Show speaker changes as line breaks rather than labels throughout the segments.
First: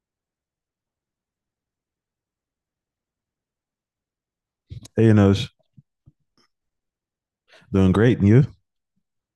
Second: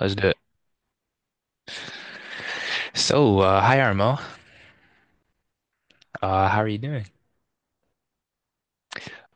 Let's do it. So, hi Armo.
Hey, Anosh.
How are you doing?
Doing great. And you?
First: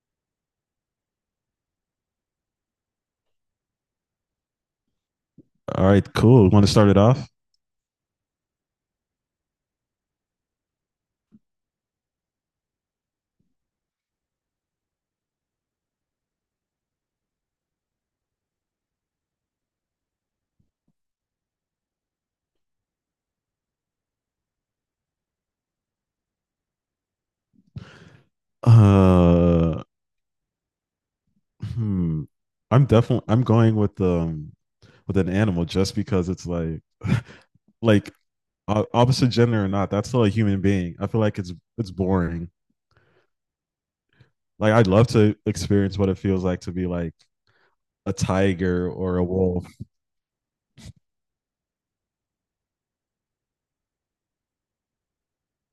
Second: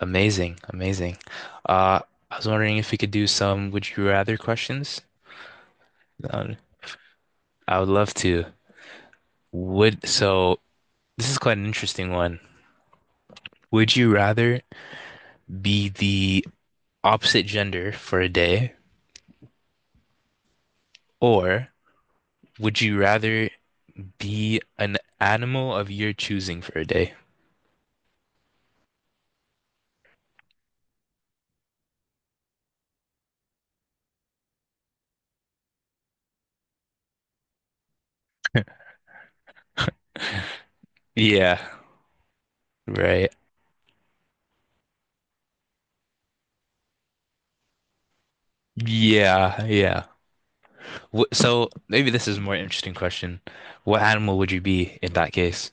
Amazing, amazing. Uh, I was wondering if we could do some would you rather questions.
All right,
Uh,
cool. Want to start it off?
I would love to. Would so this is quite an interesting one. Would you rather be the opposite gender for a day, or would you rather be an animal of your choosing for a day?
Uh, hmm. I'm definitely I'm going with an animal just because it's like like opposite gender or not, that's still a human being. I feel like it's
Yeah,
it's boring.
right.
Like I'd love to experience what it feels like to be like a tiger or a
Yeah,
wolf.
yeah. So maybe this is a more interesting question. What animal would you be in that case,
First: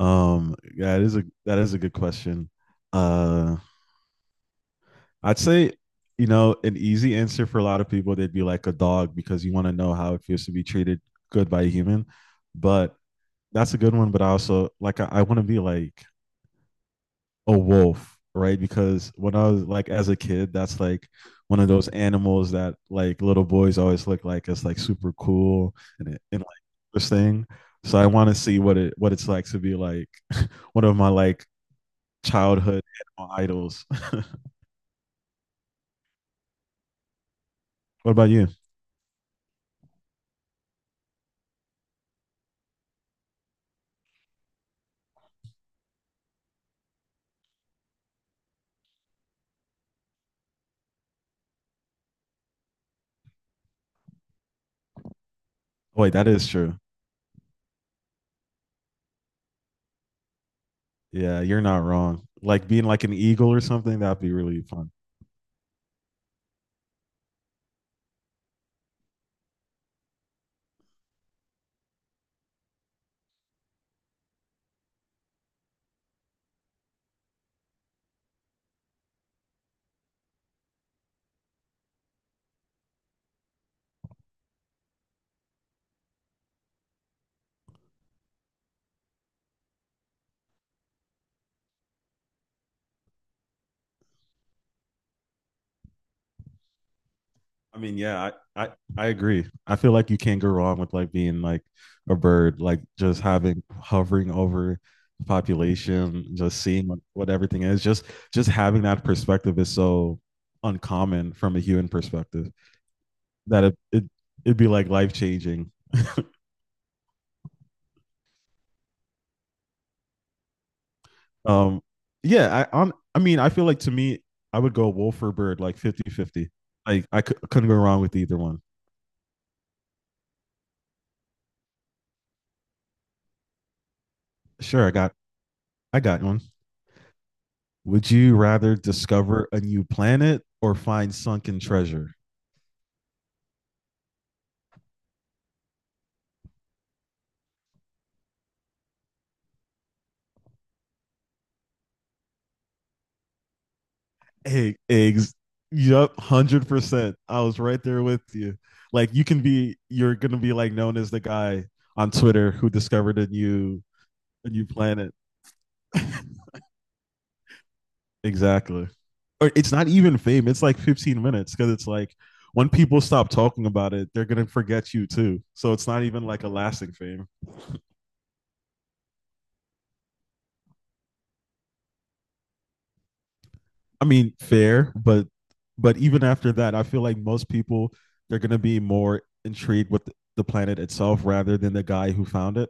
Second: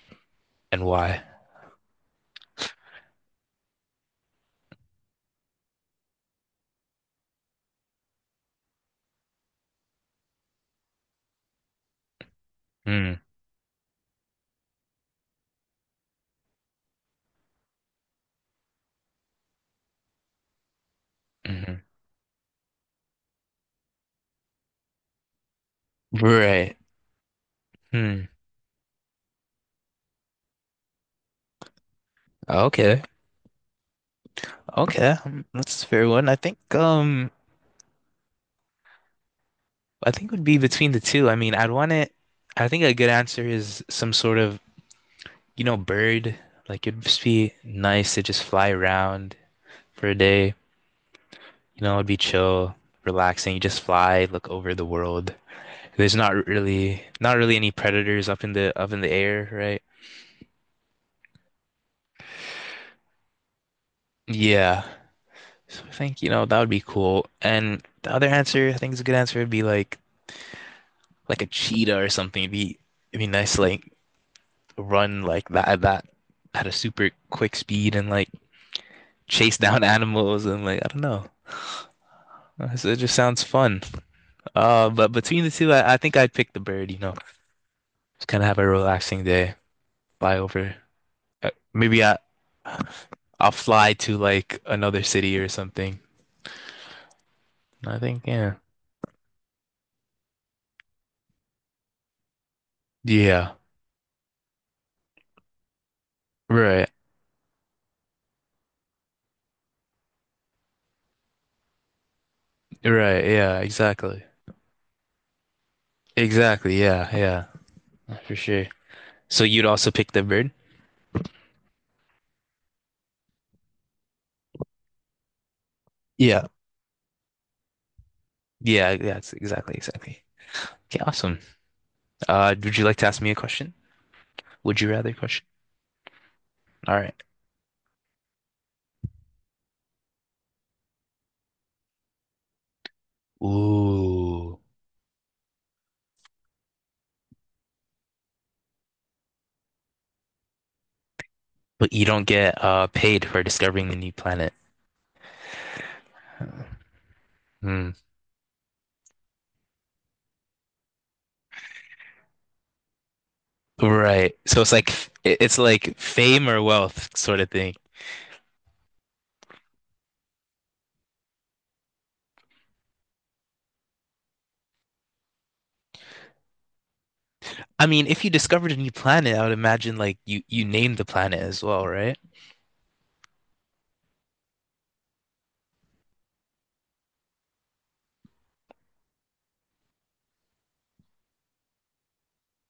and
Yeah, it is
why?
a that is a good question. Uh, I'd say, you know, an easy answer for a lot of people, they'd be like a dog because you want to know how it feels to be treated good by a human. But
Hmm.
that's a good one. But I also like, I want to be like a wolf, right? Because when I was like, as a kid, that's like one of
Hmm.
those animals that like little boys always look like it's like super cool and like
Right.
this thing. So I
Hmm.
want to see what it's like to be like one of my like childhood
Okay.
animal idols.
Okay. That's a fair one.
What about you?
I think it would be between the two. I mean, I'd want it I think a good answer is some sort of, bird. Like it'd just be nice to just fly around for a day. It'd be chill, relaxing. You just fly, look over the world.
Oh, wait,
There's
that is
not
true.
really not really any predators up in the air, right?
Yeah, you're not wrong. Like being like an eagle or something, that'd be really
Yeah.
fun.
So I think, that would be cool. And the other answer, I think is a good answer would be like a cheetah or something. It'd be nice to like run like that at a super quick speed and like chase down animals and like I don't know. It just sounds fun. But between the two, I think I'd pick the bird. Just kind of have a relaxing day, fly over. Maybe I'll fly to like another city or something.
I mean,
I think,
yeah,
yeah.
I, I, I agree. I feel like you can't go wrong with like being like a bird, like just
Yeah.
having hovering over the population, just
Right.
seeing what everything is. Just having that perspective is so uncommon from a human perspective
Right, yeah,
that
exactly.
it'd be like life changing.
Exactly, yeah, yeah, for sure. So you'd also pick the bird?
Um yeah, I mean, I feel like to me I would go wolf or bird like
Yeah.
50-50. Like I couldn't go wrong with either one.
Yeah, that's exactly, exactly. Okay, awesome. Would you like to ask me a question? Would
Sure,
you rather question?
I got one.
All right.
Would you rather discover a new planet or find sunken treasure?
Ooh. But you don't get paid for discovering the new planet.
Hey eggs. Yup, 100%. I was right
Hmm.
there with you. Like you can be, you're gonna be like known as the guy on Twitter who discovered
Right.
a
So
new
it's like f-
planet.
it- it's like fame or wealth sort of thing.
Exactly. Or it's not even fame. It's like 15 minutes because it's like when people stop talking about it, they're gonna forget you too. So it's not even like a lasting fame.
I mean, if you discovered a new planet, I would imagine like you named the planet as well, right?
I mean, fair, but even after that, I feel like most people they're gonna be more intrigued with the planet itself rather than the guy who found it.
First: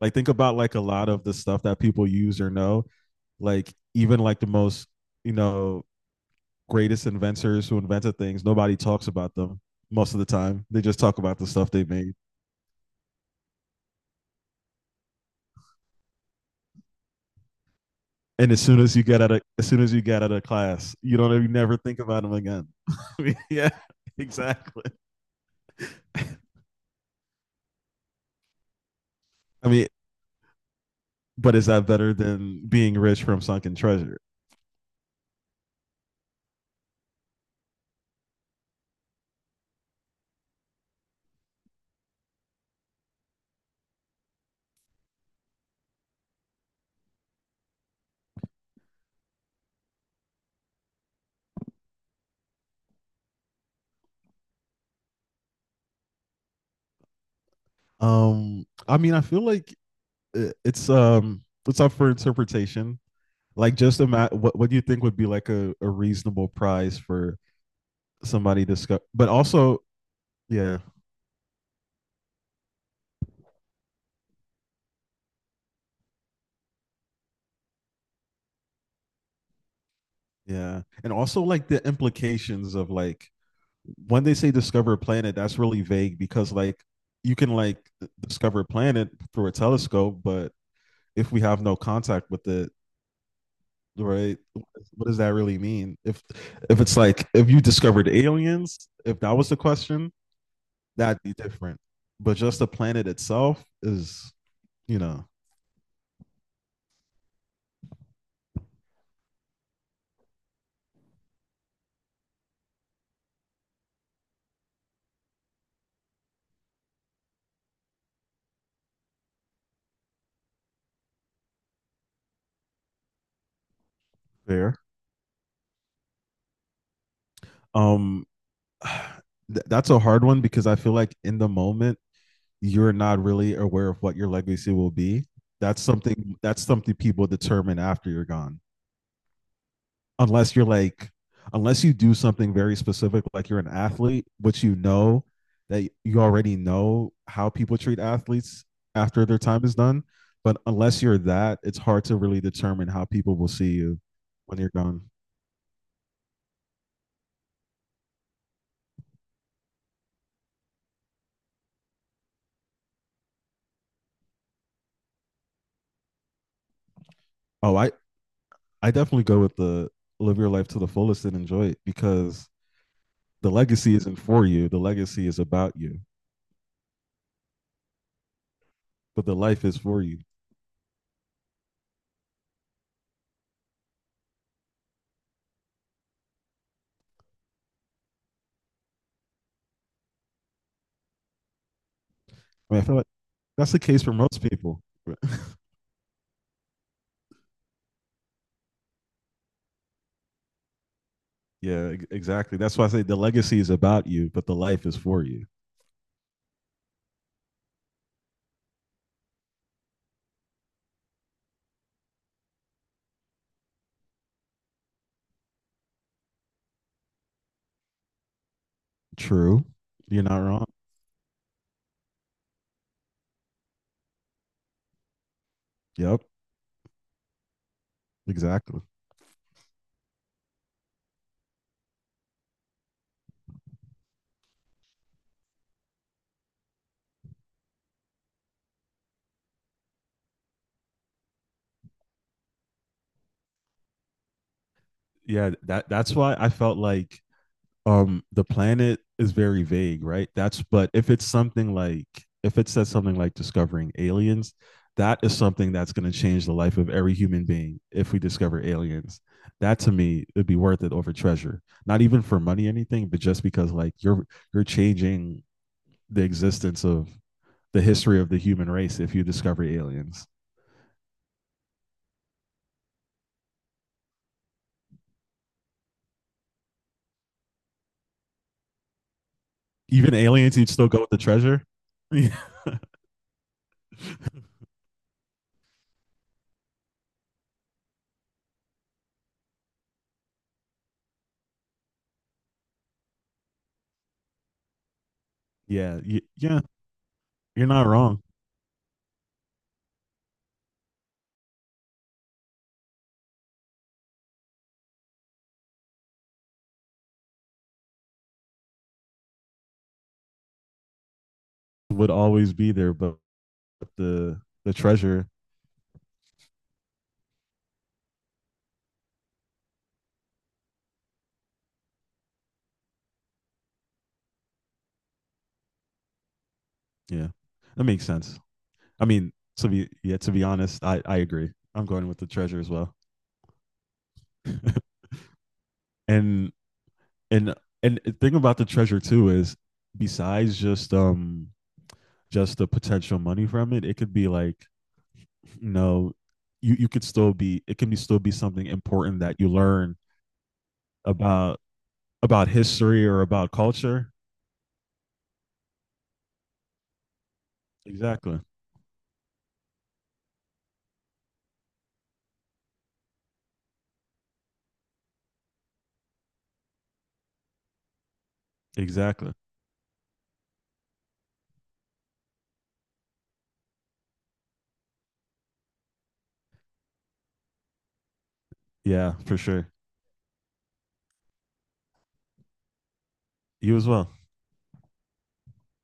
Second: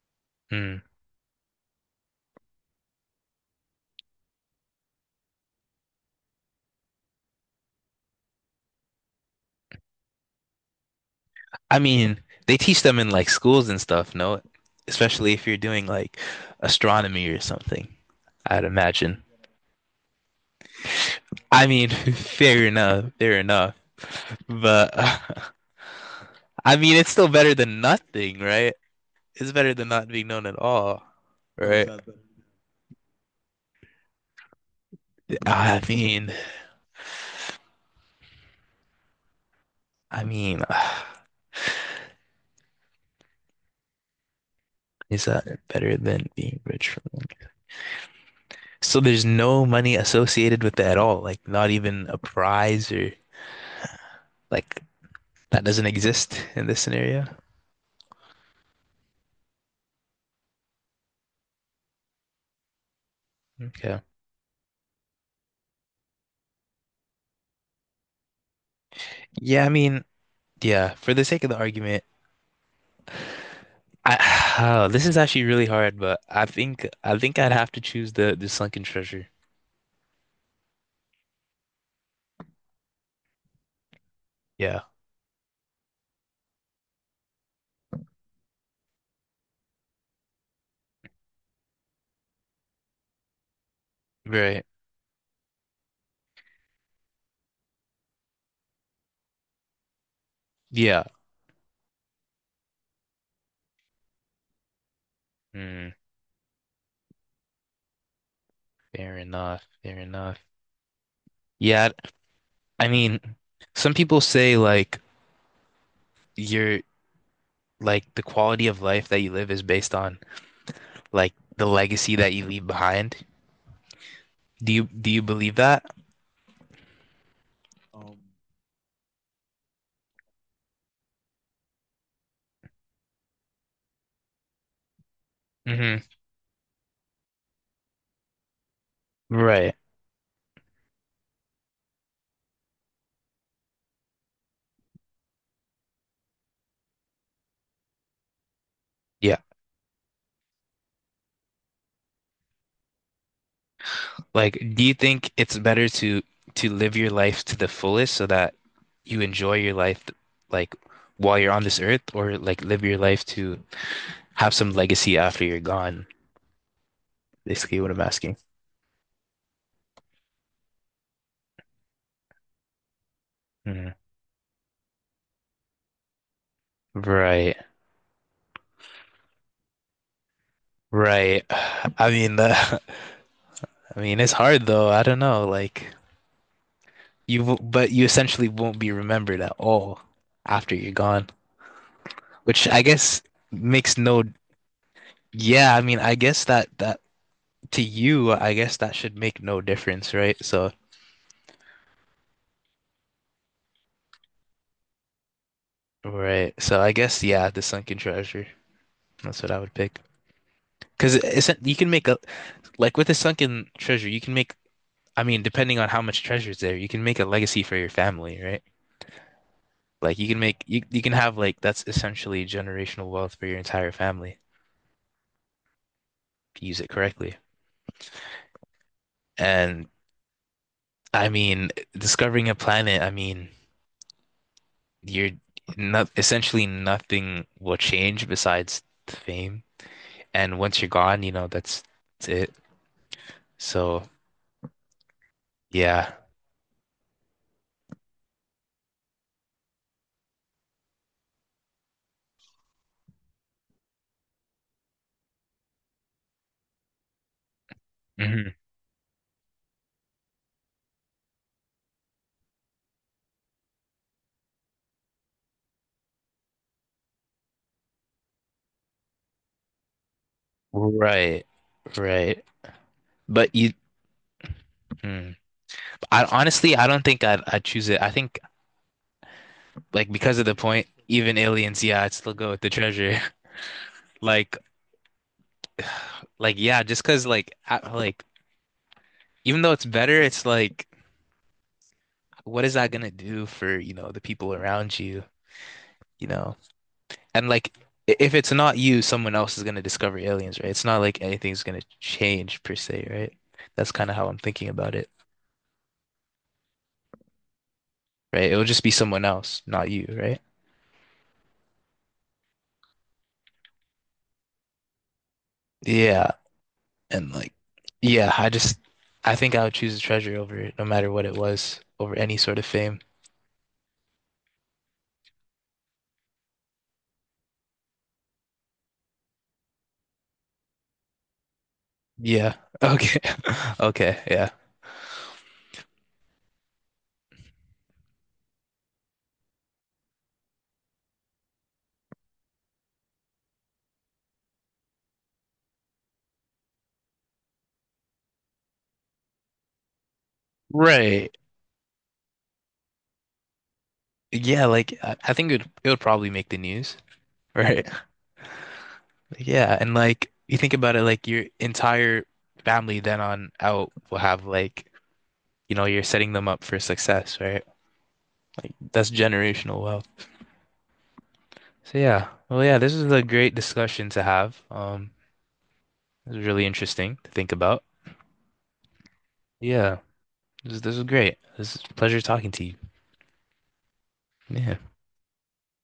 Like think about like
Hmm.
a lot of the stuff that people use or know. Like even like the most you know greatest inventors who invented things, nobody talks about them most of the time. They just talk about the stuff
I
they made.
mean, they teach them in like schools and stuff, no? Especially if you're doing like astronomy or something,
And
I'd imagine.
as soon as you get out of class, you
I
never
mean,
think about them
fair
again.
enough,
I mean,
fair
yeah,
enough.
exactly.
But
I
I mean, it's still better than nothing, right? It's better
mean,
than not being known at all.
but
How
is
right?
that better
Better?
than being rich from sunken treasure?
Than I nothing? Mean, I mean, is that better than being rich for one? So there's no money associated with that at all, like not even a prize or like that doesn't exist in this scenario.
I mean, I feel like it's up for interpretation. Like, just
Okay.
imagine what do you think would be like a reasonable prize for somebody to discover? But
Yeah, I
also,
mean,
yeah,
yeah, for the sake of the argument, I this is actually really hard, but I think I'd have to choose the sunken treasure.
yeah. And also like the implications of like when they say
Yeah.
discover a planet, that's really vague because like you can like discover a planet through a telescope, but if we have no contact with it, right?
Right.
What does that really mean? If it's like if you discovered aliens, if that was the question,
Yeah.
that'd be different. But just the planet itself is, you know,
Mm, Fair enough. Fair enough. Yeah, I mean, some people say like your like the quality of life that you live is based on like the legacy that you leave behind. Do
fair.
you do you believe that?
Um, that's a hard one because I feel like in the moment you're not really aware of what your legacy will be. That's
Hmm.
something that's something people determine after you're gone.
Right.
Unless you're like unless you do something very specific like you're an athlete, which you know that you already know how people treat athletes after
Yeah.
their time is done, but unless you're that, it's hard to really determine how people will see you
Like,
when you're
do you
gone.
think it's better to live your life to the fullest so that you enjoy your life like while you're on this earth, or like live your life to have some legacy after you're gone?
Oh,
Basically, what
i
I'm asking.
i definitely go with the live your life to the fullest and enjoy it, because the
Mhm.
legacy isn't for you, the legacy is about you,
Right,
but the life is for you.
right. I mean, the I mean, it's hard though. I don't know. Like but you essentially won't be remembered at all after you're gone, which
I
I
mean, I feel like
guess
that's the
makes
case for
no.
most people.
Yeah, I mean, I guess that to you, I guess that should make no difference, right? So,
Yeah, exactly. That's why I say the legacy is about you, but the life is for you.
right. So I guess yeah, the sunken treasure. That's what I would pick. Because isn't you can make a like with the sunken treasure, you can make. I mean, depending on how much treasure is there, you can make a legacy for your family, right?
True.
Like
You're not wrong.
you can have like that's essentially generational wealth for your entire family
Yep.
if you use it correctly.
Exactly.
And I mean, discovering a planet, I mean, you're not essentially nothing will change besides fame. And once you're gone, that's it. So
Yeah, that
yeah.
that's why I felt like the planet is very vague, right? That's but if it's something like if it says something like discovering aliens, that is something that's going to change the life of every human being if we
Hmm.
discover aliens. That to me would be worth it over treasure. Not even for money anything, but just because like you're changing the existence of the history of the human race if you discover aliens.
Right. Right. But you, mm. I honestly, I don't think I'd choose it. I think like
Even
because of the
aliens, you'd
point,
still go with the
even
treasure.
aliens, yeah, I'd still
Yeah,
go with the treasure. Like, like yeah, just because like like even though it's better, it's like what is that gonna do for the people around you? You know,
yeah,
And
you're
like,
not wrong.
if it's not you, someone else is gonna discover aliens, right? It's not like anything's gonna change per se, right? That's kind of how I'm thinking about it, right? It'll just be someone else, not you, right?
Would always be there, but the treasure,
Yeah, and like, yeah, I think I would choose a treasure over it, no matter what it was, over any sort of fame.
yeah, that makes sense. I mean, to be honest, I agree. I'm going with the
Yeah.
treasure as well.
Okay. Okay. Yeah.
And and the thing about the treasure too is besides just the potential money from it, it could be like you know, you could still be it can be still be something important that you learn
Right.
about history or about culture.
Yeah. Like, I think it would probably make the news. Right.
Exactly.
Yeah. And like, you think about it, like your entire family then on out will have like you're setting them up for success, right? Like that's
Exactly.
generational wealth. So yeah, well, yeah, this is a great discussion to have. This is really interesting to think about.
Yeah, for sure.
Yeah, this is great. This is a pleasure talking to you.
You as well.
Yeah.